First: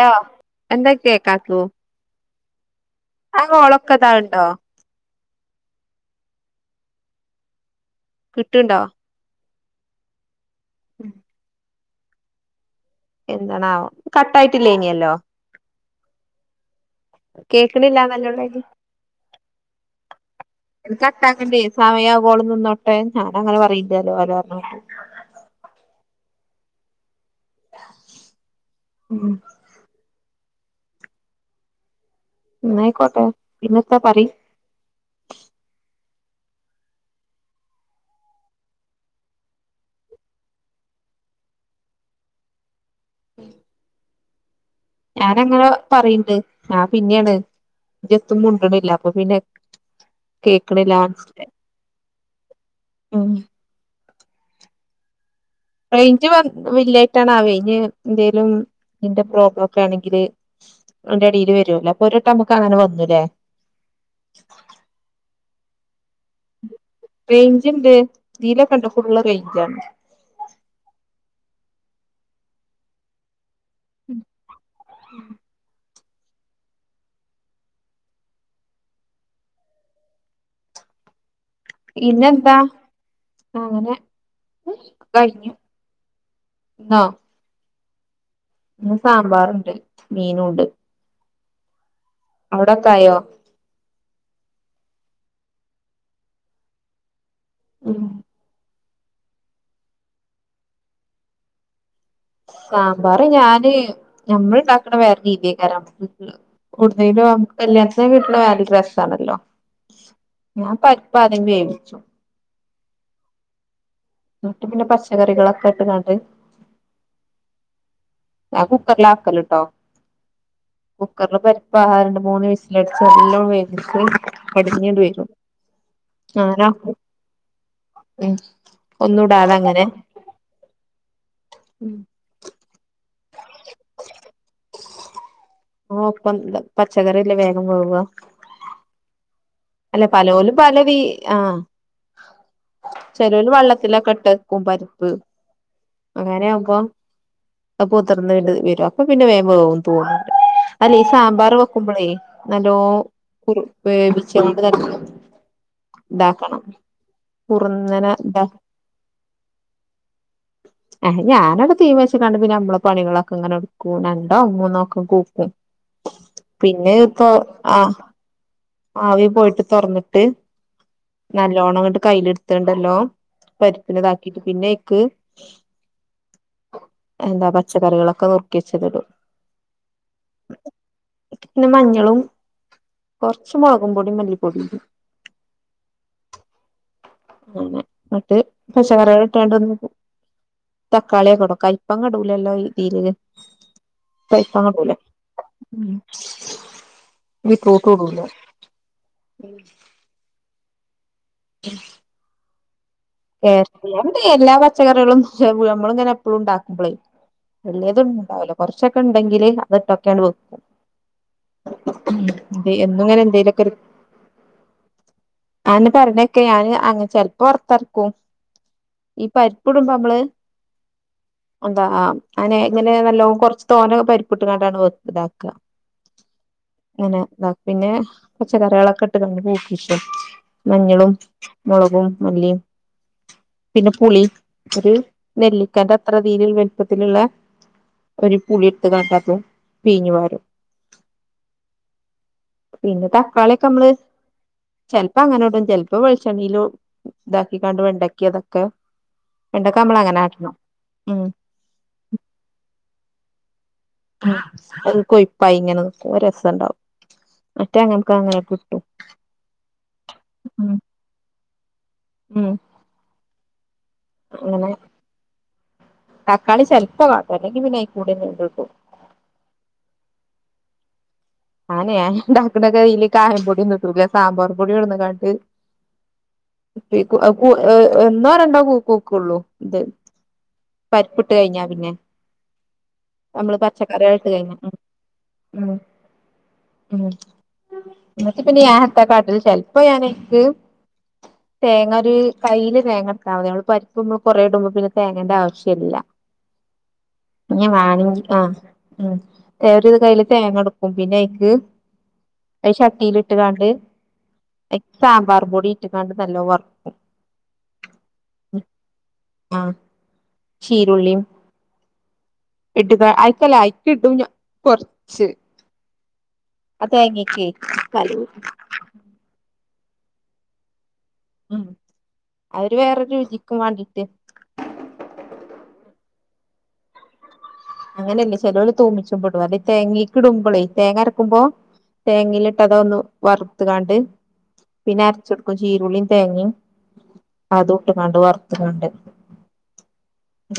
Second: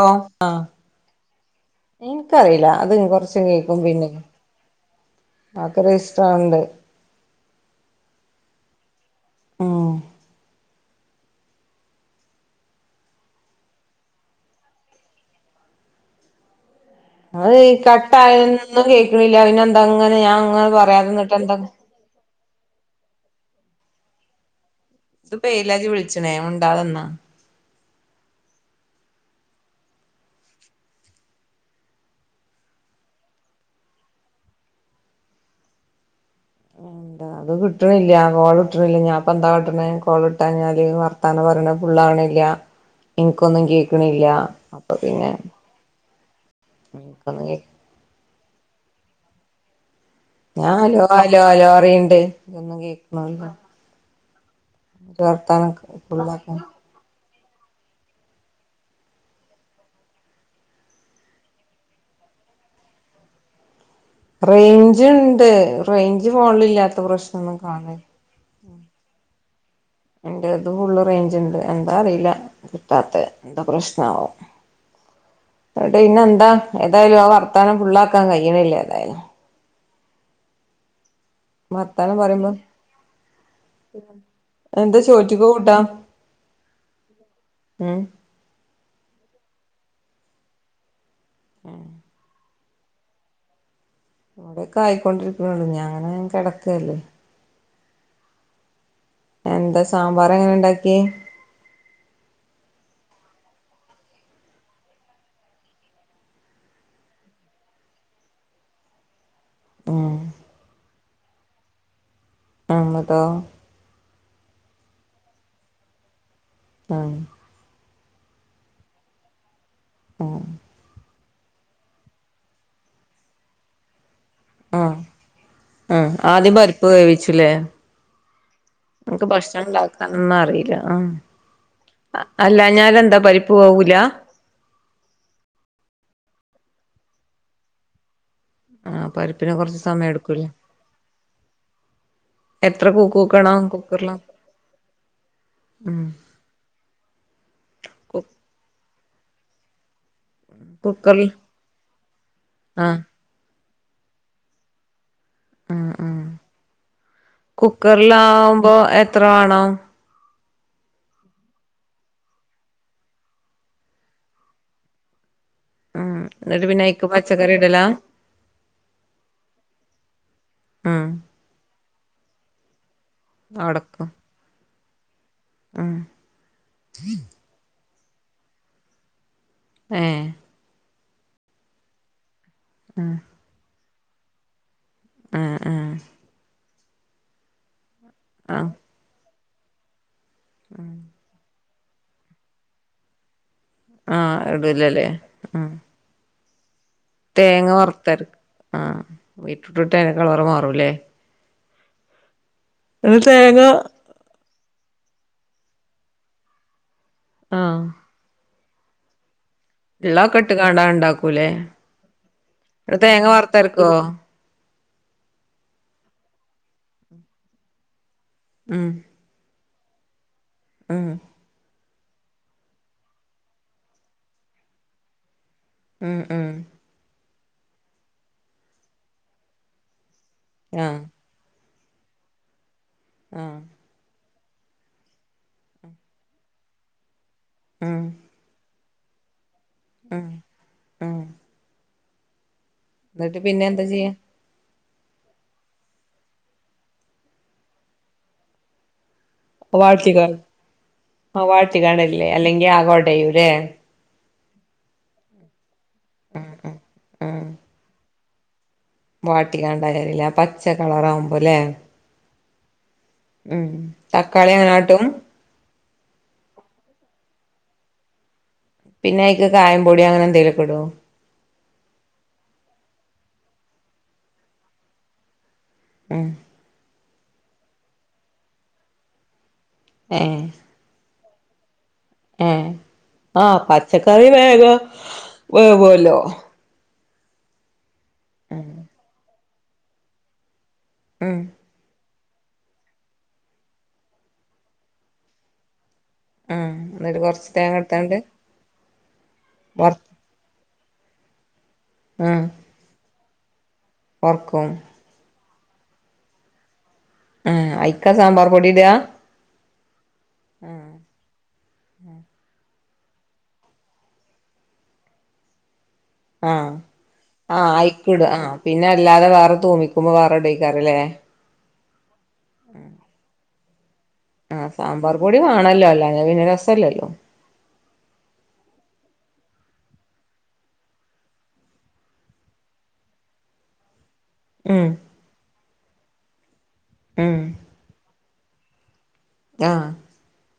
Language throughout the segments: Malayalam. ഓ എന്തെക്കേകാത്തൂ. ഇക്കറിയില്ല ആ ഇം ഇത് കൊറച്ച് കേക്കും പിന്നെ ആക്കറി ഇഷ്ടാവണ്ട്. കിട്ടീണ്ടോ ഉം ഉം [unintelligible] എന്തണാവോ യിട്ടില്ലേ ഇനിയെല്ലോ അത് കട്ടായതൊന്നും കേക്കണില്ല പിന്നെന്താ ഇങ്ങനെ ഞാൻ അങ്ങനെ പറയാതേനിന്നിട്ടെന്താണ്. ഏയ് ഞാനങ്ങനേ പറയില്ലല്ലോ വരാന്ന് പറഞ്ഞിട്ട്. ഇത് പേലാജി വെളിച്ചണേ മു ണ്ടാതന്നാ ഉം എന്നായിക്കോട്ടെ പിന്നെന്താ പറയ് അത് കിട്ടണില്ല കോൾ കിട്ടണില്ല ഞാൻപ്പാ എന്താ കാട്ടുന്നേ കോൾ കിട്ടാഞ്ഞാല് വർത്താനം പറയണ ഫുള്ളാകണില്ല്യ. എനിക്കൊന്നും കേക്കണില്ല്യ ആഹ് ഞാനങ്ങനെ പറയിണ്ട് ഞാൻ പിന്നെണ് എനിക്കൊന്നും കേ ഒരു മുണ്ടണില്ല അപ്പൊ പിന്നെ ഞാ കേക്കണില്ല അലോ അലോ മനസ്സിലായി അലോ പറിയിണ്ട് ഉം ഒന്നുംകേക്കുന്നല്ല ഉ റേഞ്ച് വന്ന് വില്ലായിട്ടാണാവേ. ഇ എന്തേലും ഇന്റെ പ്രോബ്ലോക്കെ ആണെങ്കില് അയിൻറ അടീല് വരൂല്ലോ അപ്പൊരൂട്ടം നമുക്ക് അങ്ങനെ വന്നൂല്ലേ റേഞ്ചിണ്ട് റേഞ്ച് ഈ ഫോണിലില്ലാത്ത പ്രശ്നനോന്നും കാൺണില്ല കണ്ട ഫുള്ള് റേഞ്ചാണ് എന്റെ ഇത് ഫുള്ള് റേഞ്ച് ഇണ്ട് എന്താ അറിയില്ല കിട്ടാത്തേ എന്താ പ്രശ്നാവും-പറയൂ ഇതിന്നെന്താ ഏതായാലും ആ വർത്താനം ഫുള്ളാക്കാൻ കഴിയണില്ലേ ഏതായാലും വർത്താനം പറയുമ്പോ പിന്നെന്താ അങ്ങനെ എന്താ ചോറ്റിക്ക് കഴിഞ്ഞു കൂട്ടാൻ എന്നാ ഉഹ് ഇ സാമ്പാറുണ്ട് മീനുംമുണ്ട് [inaudible] അവിടൊക്കയോ ഇവിടെൊക്കെ ആയിക്കൊണ്ടിരിക്കണള്ളു ഞാൻ അങ്ങനെ കിടക്കല്ലേ മ്മ് എന്താ സാമ്പാർ എങ്ങനെ ഇണ്ടാക്കി സാമ്പാർ ഞാന് നഞമ്മൾ ഉണ്ടാക്കണ വേറെ രീതിയക്കാരം കൂടുതലും ലുക്ക്‌ കല്യാണത്തി കീട്ടുള്ള വാല രസാണല്ലോ ഉം [unintelligible] അതി വേവിച്ചു ആമ്മതോ എന്നിട്ട് പിന്നെ പച്ചക്കറികളൊക്കെ ഇട്ട് കാണ്ട് ആഹ ആഞ കുക്കലാക്കല്ലട്ടോ ആഹ കുക്കറില് പരിപ്പാഹാ രണ്ട് മൂന്ന് വിസിലടിച്ച് എല്ലാം വേവിച്ചു ഉം അടിഞ്ഞണ്ട വരും ഉം ആദ്യം ആ പരിപ്പ് ഉ നമക്ക് ഭക്ഷണം ഉണ്ടാക്കാനൊന്നും അറിയില്ല ആ അല്ല ഞ [unintelligible] പച്ചക്കറില്ല വേഗം പോവുക ആ പരി അല്ല പലോലും പല വി ആ എത്ര കൂക്ക് ചെലോല് കൂക്കണം വള്ളത്തിലൊക്കെ കുക്കറിലാ ഇട്ടക്കും പരിപ്പ് ഉം അങ്ങനെ ആകുമ്പോ കു അപ്പൊതിർന്ന്ണ്ട് വരും. അപ്പ പിന്നെ വേം വേവൂന്നു തോന്നുന്നു അല്ലെ ഇ കുക്കറിൽ സാമ്പാർ വെക്കുമ്പോളേ നല്ലോ ആഹ് കുർ വേവി ചെയ്ത് [unintelligible] ഉം ഉം കുറുന്നനെ ഇതാ കുക്കറിലാാവുമ്പോ എത്ര വേണം ആ ഞാനവിടെ തീമച്ചാണ്ട് പിന്നെ നമ്മളെ പണികളൊക്കെ ഇങ്ങനെ എടുക്കും രണ്ടോ മൂന്നോ ഒക്കെ കൂക്കും. ഉം എന്നിട്ട് പിന്നെ അയ്ക്ക് ഇപ്പൊ പച്ചക്കറി ഇടലാ ആഹ് ആവി പോയിട്ട് തുറന്നിട്ട് ഉം നല്ലോണം അങ്ങോട്ട് കയ്യില എടുത്തണ്ടല്ലോ പരിപ്പിനെ അടക്കും താക്കീട്ട് പിന്നെ ക്ക് ഉം എന്താ പച്ചക്കറികളൊക്കെ ഒക്കെ നുർക്കി വെച്ചതിടും ഏ പിന്നെ മഞ്ഞളും ഉം മൊളകും പൊടി, മല്ലി പൊടിടും. ആ ആ [unintelligible] ന്നിട്ട് ആഹ് പച്ചക്കറികൾ [unintelligible] തക്കാളിയ കൊടക്കായി കപ്പങ്ങ ഇടൂലല്ലോ ഈ ഇതില് ആഹ് കയ്പങ്ങ പോലെ ഇടൂലല്ലേ ഉം തേങ്ങ വറത്തർക്ക് ആഹ് വിർട്ടൂറ്റിട്ട അയ്ന്റെ കളർ മാറു മാറൂല്ലേ [unintelligible] ഒരു തേങ്ങ [unintelligible] എന്റെ എല്ലാ [unintelligible] പച്ചക്കറികളുംളും ഇങ്ങനെ എപ്പോഴും ഉണ്ടാക്കുമ്പോളേും വള്ളേത് ഉണ്ട്ണ്ടാവല കുറച്ചൊക്കെ ഉണ്ടെങ്കില് അതിട്ടൊക്കെയാണ് ഉള്ളൊക്കെ വെക്കും ഇട്ട് കണ്ടാൻ ഉണ്ടാക്കൂലേ അവിടത്തേങ്ങ വാർത്തർക്കുവോ അെ പറഞ്ഞക്കെ ഞാന് അ ചെിലപ്പോ ഓത്തറ ക്കും ഉം ഈപ്പ കുടുംബമ്മള് ഉം എന്താ അങ്ങനെ എങ്ങനെ നല്ലോ കൊറച്ച് തോന്നൊക്കെ പരിപ്പിട്ടങ്ങണ്ടാണ് ഇതാക്കുക ഉം ഉം എാ പിന്നെ പച്ചക്കറികളൊക്കെ ഇട്ട് ക പൂക്ക ആഹ് മഞ്ഞളും മുളകും മല്ലിയും ആഹ് പിന്നെ പുളി ഒരു നെല്ലിക്കാന്റെ അത്ര രീതിയിൽ വെലുപ്പത്തിലുള്ള ഉം ഒരി പുള [unintelligible] പിീഞ്ഞ ഉം വരും ഉം പിന്നെ എന്നിട്ട് തക്കാളിയ പിന്നെ ഒക്കെ എന്താ നമ്മള് ചെയ്യാ ചിലപ്പോ അങ്ങനെോട്ടും ചിലപ്പോ വിളിച്ചണെലും ഇത കണ്ട് വണ്ടക്കിയ അതൊക്കെ വെണ്ടക്ക നമ്മള് വാഴ്ത്തിക അങ്ങനെ ആട്ടണം ഉം ആ വാഴ്ത്തികാണല്ലേ അല്ലെങ്കിൽ ആകോട്ടെ ലെ അത് കൊയപ്പായി ഇങ്ങനത് ഒരു രസഉണ്ടാവും മറ്റേങ്ങന ഇപ്പ അങ്ങനെ കിട്ടും വാട്ടിക്കാണ്ട കാരില്ല അ പച്ച കളറാവുമ്പോല്ലേ മ് മ് തക്കാളി അങ്ങനവട്ടും തക്കാളി ചിലപ്പ വാട്ടും അല്ലെങ്കിൽ പിന്നെ കൂടെ എട് പിന്നെ അയിക്ക് കായം പൊടി അങ്ങനെ എന്തെലൊക്കിടോ ആനെ അൻ ഉണ്ടാക്കുണത് ഇതില് കായം പൊടിയൊന്നിട്ടില്ല സാമ്പാർ പൊടി കൊടുന്നകണ്ടു മ് കുഎ കുഎ ഏ എന്നാ രണ്ടാ കൂ കുക്കുള്ളൂ എഹ് പരിപ്പിട്ട് കഴിഞ്ഞാ പിന്നെ ഏ നമ്മള് ആഹ് പച്ചക്കറികൾ പച്ചക്കറി ഇട്ട് കഴിഞ്ഞ ഉം വേഗം വേവുല്ലോ മ് [unintelligible] അപ്പ എനക്ക് ഉം തേങ്ങ ഒര് കൈയില് തേങ്ങവക്കമതി നമ്മൾ പരിപ്പ് [unintelligible] കൊറ ഇടുമ്പോ പിന്ന തേങ്ങേണ്ട ആവി ശില്ല ഉം എന്നിട്ട് കൊറച്ച് [unintelligible] തേങ്ങ എടുത്താണ്ട് മ് ഇവര് വർ ഇത് കയ്യില് തേങ്ങ [unintelligible] അധ് ചാറ്റിയിൽ ഇട്ട് കാണ്ട് ഓർക്കും പൊടി ഇട്ട് കാണ്ട് നല്ല വർക്കും ആഹ് ഐക്കാ സാമ്പാർ പൊടിയിടാ ആഹ് ചീരുള്ളിയും മ [inaudible] ഇട്ട്ക്ക ആയിക്കല്ലേ ആയിക്കിട്ടും ഞ കൊറച്ച് ആഹ് ആ തേങ്ങക്കെ ആഹ് ആയിക്കുട കലവും ആഹ് പിന്നെ അല്ലാതെ വേറെ തൂമി തുമ്മിക്കുമ്പോ വേറെ എടുക്കാവൈകാരം അല്ലേ മ്മ് അവര് വേറെ രുചി കുമാങ്കിട്ട് ആഹ് സാമ്പാറ് പൊടി വേണോല്ലോ അല്ലാതെ പിന്നെ രസല്ലല്ലോ അങ്ങനെയല്ല ചെലവലര് തൂമിച്ച്പ്ടും അത് തേങ്ങക്ക് ഇടുമ്പോളേ തേങ്ങ അരക്കുമ്പോ തേങ്ങയിലിട്ട് അത ഒന്ന് വറുത്തുകാണ്ട് ഉം പിന്നെ അരച്ചെടുക്കും ജീരുളീം തേങ്ങേം ഉം അതൊട്ട് കടുവർ ത്രണ്ട് ആഹ്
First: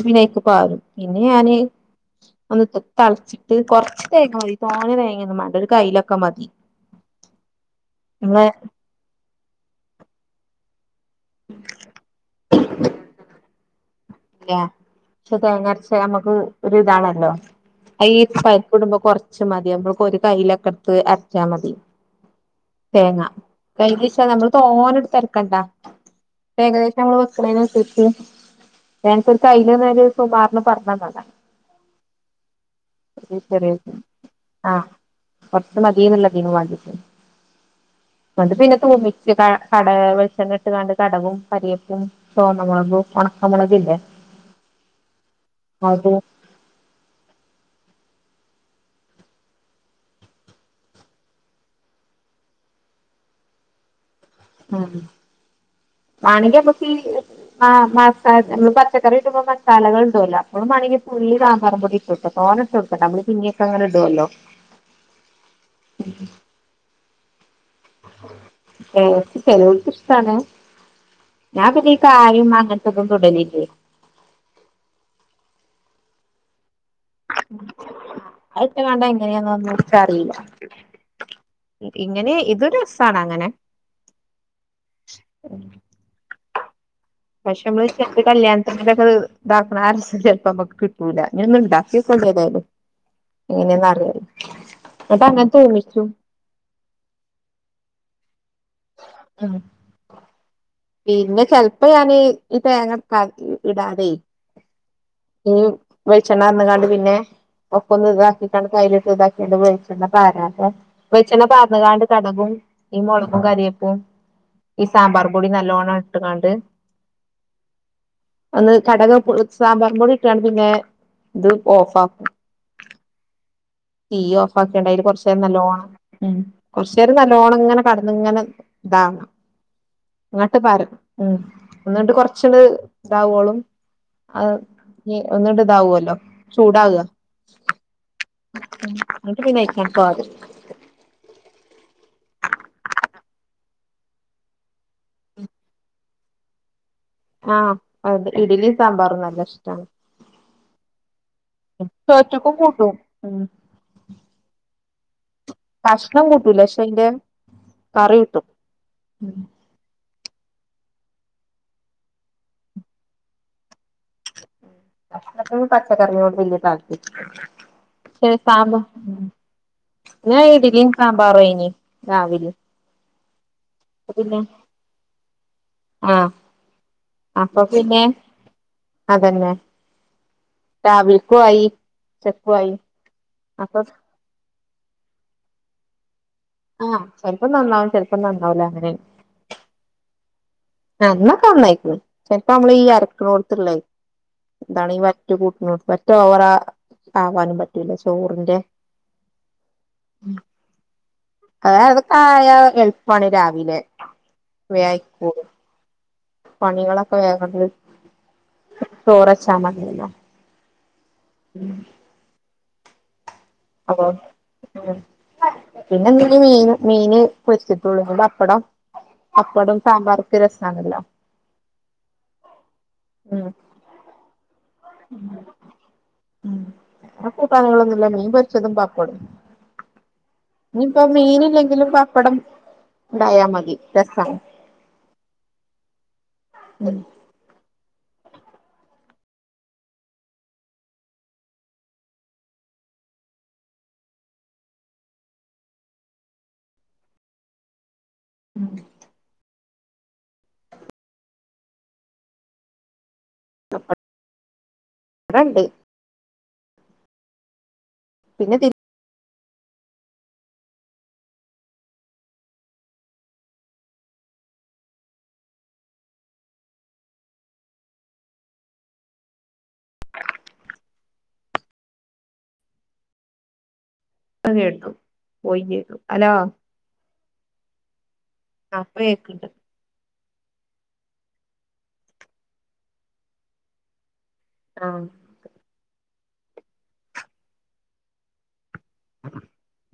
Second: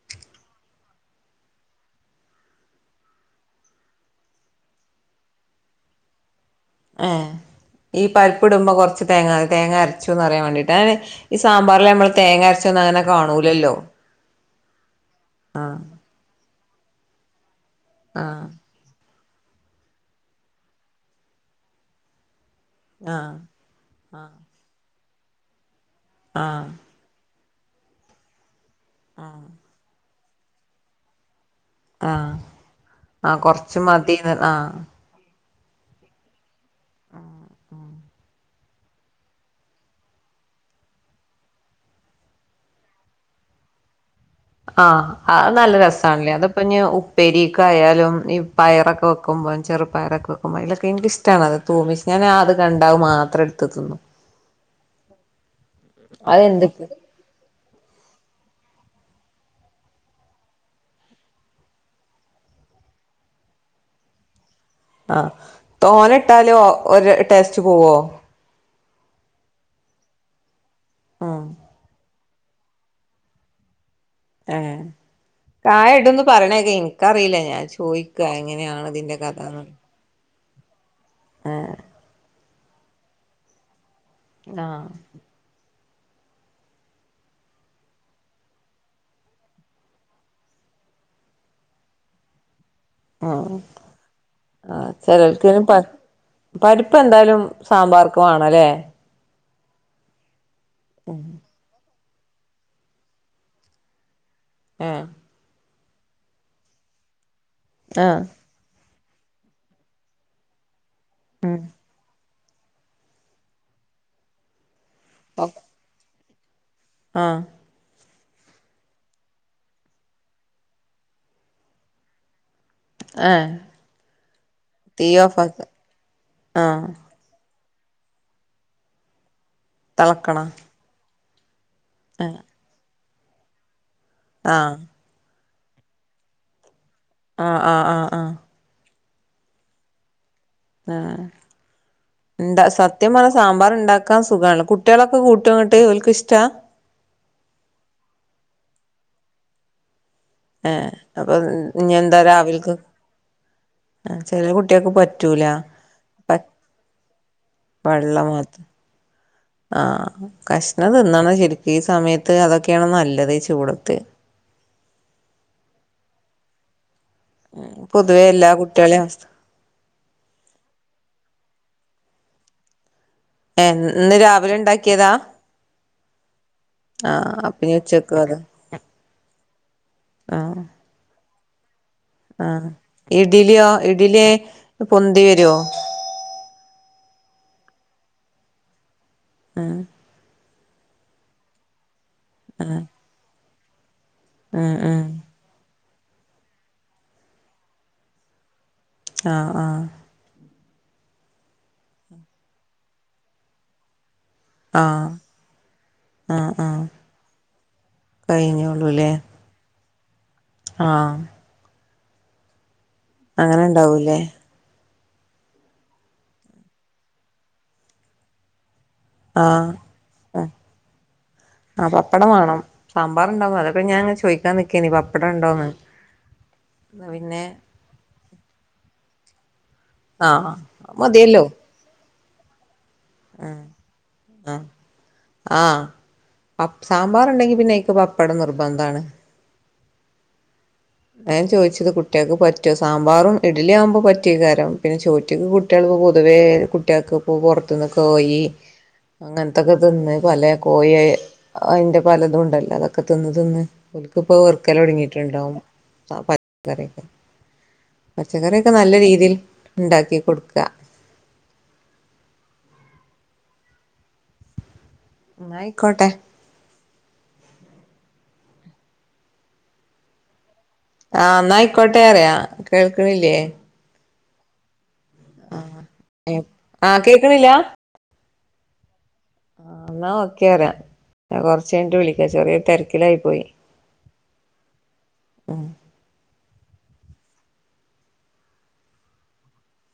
പിനക്ക് പാറും പിന്നെ ഞാന് ഒന്ന് തളിച്ചിട്ട് കൊറച്ച് തേങ്ങ മതി തോനെ തേങ്ങൊന്നും വേണ്ട ഒരു കയ്യിലൊക്കെ മതി ആ ഈ നമ്മളെ പരിപ്പ് ഇടുമ്പോ കൊറച്ച് തേങ്ങാ തേങ്ങ അരച്ചുന്ന് അറിയാൻ വേണ്ടീട്ട് അങ്ങന ഈ സാമ്പാറിൽ നമ്മള് തേങ്ങരച്ചോന്ന് അങ്ങനെ കാണൂലല്ലോ ഇല്ല പക്ഷെ ആഹ് തേങ്ങരച്ച നമുക്ക് ഒരു ഇതാണല്ലോ. ഈ ആഹ് പരിപ്പ്‌ ഇടുമ്പോ കുറച്ച്- അരച്ച മതി നമ്മക്ക് ഒരു കയ്യിലൊക്കെ എടുത്ത് അരച്ചാ മതി തേങ്ങ ആഹ് കയ്യില് ആഹ് നമ്മള് തോന എടുത്തര- ക്കണ്ടാ ആഹ് ഏകദേശനമ്മള്- [unintelligible] ആഹ് [unintelligible] കയ്യിയില്ന്ന ഒരു സുമാറിന് പറഞ്ഞന്നത ആ ആ കൊറച്ച് മതിന്ന് ആ [unintelligible] മതി പിന്ന- ഒര്മിച്ച് കട വെളിച്ചണ്ണ ട്ട് കണ്ട് കടവും കരിയപ്പും ചോന്നമുളകും ഉണക്കമുളകും ഇല്ല [unintelligible] ആ അത് നല്ല രസണല്ലേ അതപ്പ ഇനി ഉപ്പേരിക്കെ ആയാലും- ഈ പയറൊക്കെ വെക്കുമ്പോം ചെറുപയറൊക്കെ വെക്കുമ്പോൾ ഇതിലൊക്കെ എനക്ക്ഷ്ടണ അത് തൂമിച്ച് ഞാൻ അത് കണ്ടഅത് മാത്രം എടുത്ത്ന്നു ആ വാണിക അതെന്തൊക്കെ ബുക്കി മാ മാസ നമ്മള് പച്ചക്കറി ഇട്ടുമമ്പോ മസാലകൾ ഇണ്ടാവല്ലോ അപ്പോും മണങ്കി പുള്ളി സാമ്പാറ പൊടി ഇട്ട് ഇട്ട തോ ഇട്ട ഇടുട്ട നമ്മള് പിഞ്ഞൊക്കെങ്ങെ ഇടുല്ലോ ആ തോനെ ഇട്ടാലോ ഒരു- ഇന്ന് പോവോ? ചെലോ ചെലോൽക്ക് ഇഷ്ടാണ്. ഉം ഞാൻ പ്പം ഉപയോ ചായയും അങ്ങനത്തെതും തൊടലില്ലേ ആ കായം ഇടും എന്ന് പറയണ- ൻക്കറിയില്ല ഞാൻ ചോയ്ക്കാ അത് എങ്ങനെയാണ് ഇട്ട്ങ്ങാണ്ട് ഇതിന്റെ കഥാന്ന്- എങ്ങനെയാന്നൊന്നും ഇച്ചറീല്ല ഏഹ് [inaudible] ഇങ്ങനെ ഇത്- രസണ് അങ്ങനെ ആഹ് പക്ഷെ നമ്മള് [inaudible] കല്ല്യാൺത്തിൻ്റിടെ ഇതാക്ണ ആ രസം ചെൽപ്പം അമ്മക്ക് കിട്ടൂല അങ്ങനെയൊന്ന് ഉണ്ടാക്കിയോക്കണ്ടിയേത്യാലും ഉ ആ എന്നിട്ട് അങ്ങനെ ചിലര്ക് തൂമിച്ചും പരിപ്പ് എന്തായാലും സാമ്പാർക്ക് വാണം അല്ലേ ആഹ് പിന്നെ ചെൽപ്പ ഈ ഇ തേങ്ങ [unintelligible] ഇടാതേ ഏഹ് വെളിച്ചെണ്ണാർന്ന്കാണ്ട് പിന്നെ ഒക്ക ഒന്ന് ആഹ് ഇതാക്കിക്കാണ്ട് കയി ഇതാക്ക്യാണ്ട് വെളിച്ചെണ്ണ പാരാതെ വെളിച്ചെണ്ണ ഉം പാർന്ന്കാണ്ട് കടുകും ഈ മുളകും കരിയേപ്പും ഈ സാമ്പാർ പുളി ഓഹ് നല്ലോണ ട്ട്ക്കാണ്ട് ആഹ് ഒന്ന് കടക് പൊ സാമ്പാറും പൊടി ഇട്ട്കാണ്ട് പിന്നേ ത് ഓഫ് ആക്കും. ഏഹ് തീ ഓഫാക്യാണ്ടയില് തീ കൊറച്ചേരം ഓഫാക്ക നല്ലോണം മ് ആഹ് കൊറച്ചേരം നല്ലോണം ഇങ്ങനെ കട്ന്നങ്ങനെ ഇതാകണം. തെളക്കണ ഇങ്ങട്ട് പാരം ഉം ഇന്നട്ട് ആഹ് കൊർച്ച്ണ്ട് ഇതാവോളും അത് ആഹ് നി ഒന്ന്ണ്ട് ഇതാവുവല്ലോ ചൂടാവാ ആ ആ ആ ആ ഇന്നട്ട് പിന്നെ അയ്ക്കാണ് സ്വാദ് എന്താ സത്യം പറഞ്ഞാ സാമ്പാർ ഉണ്ടാക്കാൻ സുഖാണ് ലോ. കുട്ടിയേളൊക്കെ കൂട്ടോ ന്നട്ട്? ഓൽക്ക് ഇഷ്ടാ? ആഹ് അത് ഇഡലി സാമ്പാറും നല്ല ഇഷ്ടാണ് ഏഹ് അപ്പൊ ഇനി എന്താ ചോറ്റക്കും രാവില്ക്ക്? കൂട്ടും ഉം ചെറിയ കുട്ടിയേൾക്ക് പ കഷ്ണം കൂട്ടൂല. ശ്ശെ അയ്ന്റെ കറി കൂട്ടും. ഉം ആ കഷ്ണം തിന്നണം ശരിക്ക് ഈ സമയത്ത് അതൊക്കെയാണ് നല്ലത് ഈ ചൂടത്ത് [unintelligible] പച്ചക്കറിനോട്‌ വല്യ താൽ പൊതുവേ ശെ എല്ലാ സാമ്പാ കുട്ടികളെയും അവസ്ഥ ന്ന് ഇഡ്ഡ്ലിം സാമ്പാറേനി ആവില്ല ഏ ഇന്ന് രാവിലെ ഉണ്ടാക്കിയതാ ആഹ് ആ അപ്പൊ അപ്പിനി പിന്നെ ഉച്ചയ്ക്ക് അതെ ആഹ് പോയി ആ ഇഡ്ഡ്ല്യോ ഇഡ്ഡ്ലി പൊന്തി വരോ ആഹ് ചെൽപ്പം നന്നാവും ചെൽപ്പം നന്നാവൂല അങ്ങനെ ആഹ് ആന്നൊക്കെ നന്നായിക്കണ് ചിലപ്പ നമ്മള് ഉം ഈ അരയ്ക്കണോ ത്ത്ള്ളെ ഉം എന്താണ് ഈ ഉം വറ്റ് കൂട്ടിനോ ഓവർ ആവാനും പറ്റൂല ചോറിന്റെ ആഹ ആഹ അതായത് കായ എളുപ്പമാണ് രാവിലെ ആഹ് വേകയ്കോളും ആഹ് ആഹ് പണികളൊക്കെ വേഗങ്ങട് ചോറച്ചാമതില്ലോ ആഹ ഉം അങ്ങനെ ഉണ്ടാവൂലേ. പിന്നെയെന്തിന്‌ മീന്, മീന് പൊരിച്ചിട്ടുള്ളൂ, പപ്പടം ആ.. പപ്പടം സാമ്പാർക്ക് രസാണല്ലോ ആ പപ്പടം വേണം. സാമ്പാർ ഉണ്ടാവും. അതൊക്കെ ഞാൻ ചോദിക്കാൻ നിക്ക്.. ഉം.. ന്നാ അ പിന്നെ കൂട്ടാനുകളൊന്നുമില്ലായിരുന്നു. മീൻപൊരിച്ചതും പപ്പ.. [unintelligible] ആഹ് മതിയല്ലോ ഇനിയിപ്പംമീനില്ലെങ്കിലും, പപ്പ്.. പപ്പടം. ഉണ്ടായാമതി, രസം ആം സാമ്പാറുണ്ടെങ്കി പിന്നെ.. പപ്പടം നിർബന്ധാണ്. ഞാൻ ചോദിച്ചത്, കുട്ടികൾക്ക് പറ്റുമോ. സാമ്പാറും ഇഡ്ഡലിയും ആകുമ്പോൾ പറ്റിയേക്കും പിന്നെ ചോദിച്ചത് കുട്ടികൾ പൊതുവേ കുട്ടികൾക്ക് പുറത്തു നിന്ന് പോയി അങ്ങനെ ഇതൊക്കെ തിന്ന് പല കോഴി അതിന്റെ പലതും ഉണ്ടല്ലോ അതൊക്കെ.. തിന്നു തിന്നു ഇവിടെണ്ട് പത്തരക്കും പിന്നെ പച്ചക്കറിയൊക്കെ നല്ല രീതിയിൽ.. ഉണ്ടാക്കി കൊടുക്കുക. ഉം, ആയിക്കോട്ടെ. ആ.. എന്നായിക്കോട്ടെ. അറിയ കേൾക്കണില്ലേ. ഇപ്പംകേട്ടു ആ.. ആ.. കേക്കണില്ല ആ.. കേക്കണുണ്ട്. കേറുക കൊറച്ചുകഴിഞ്ഞിട്ട് വിളിക്കാം ചെറിയ തിരക്കിലായി പോയി. ആമ് ഉം [unintelligible]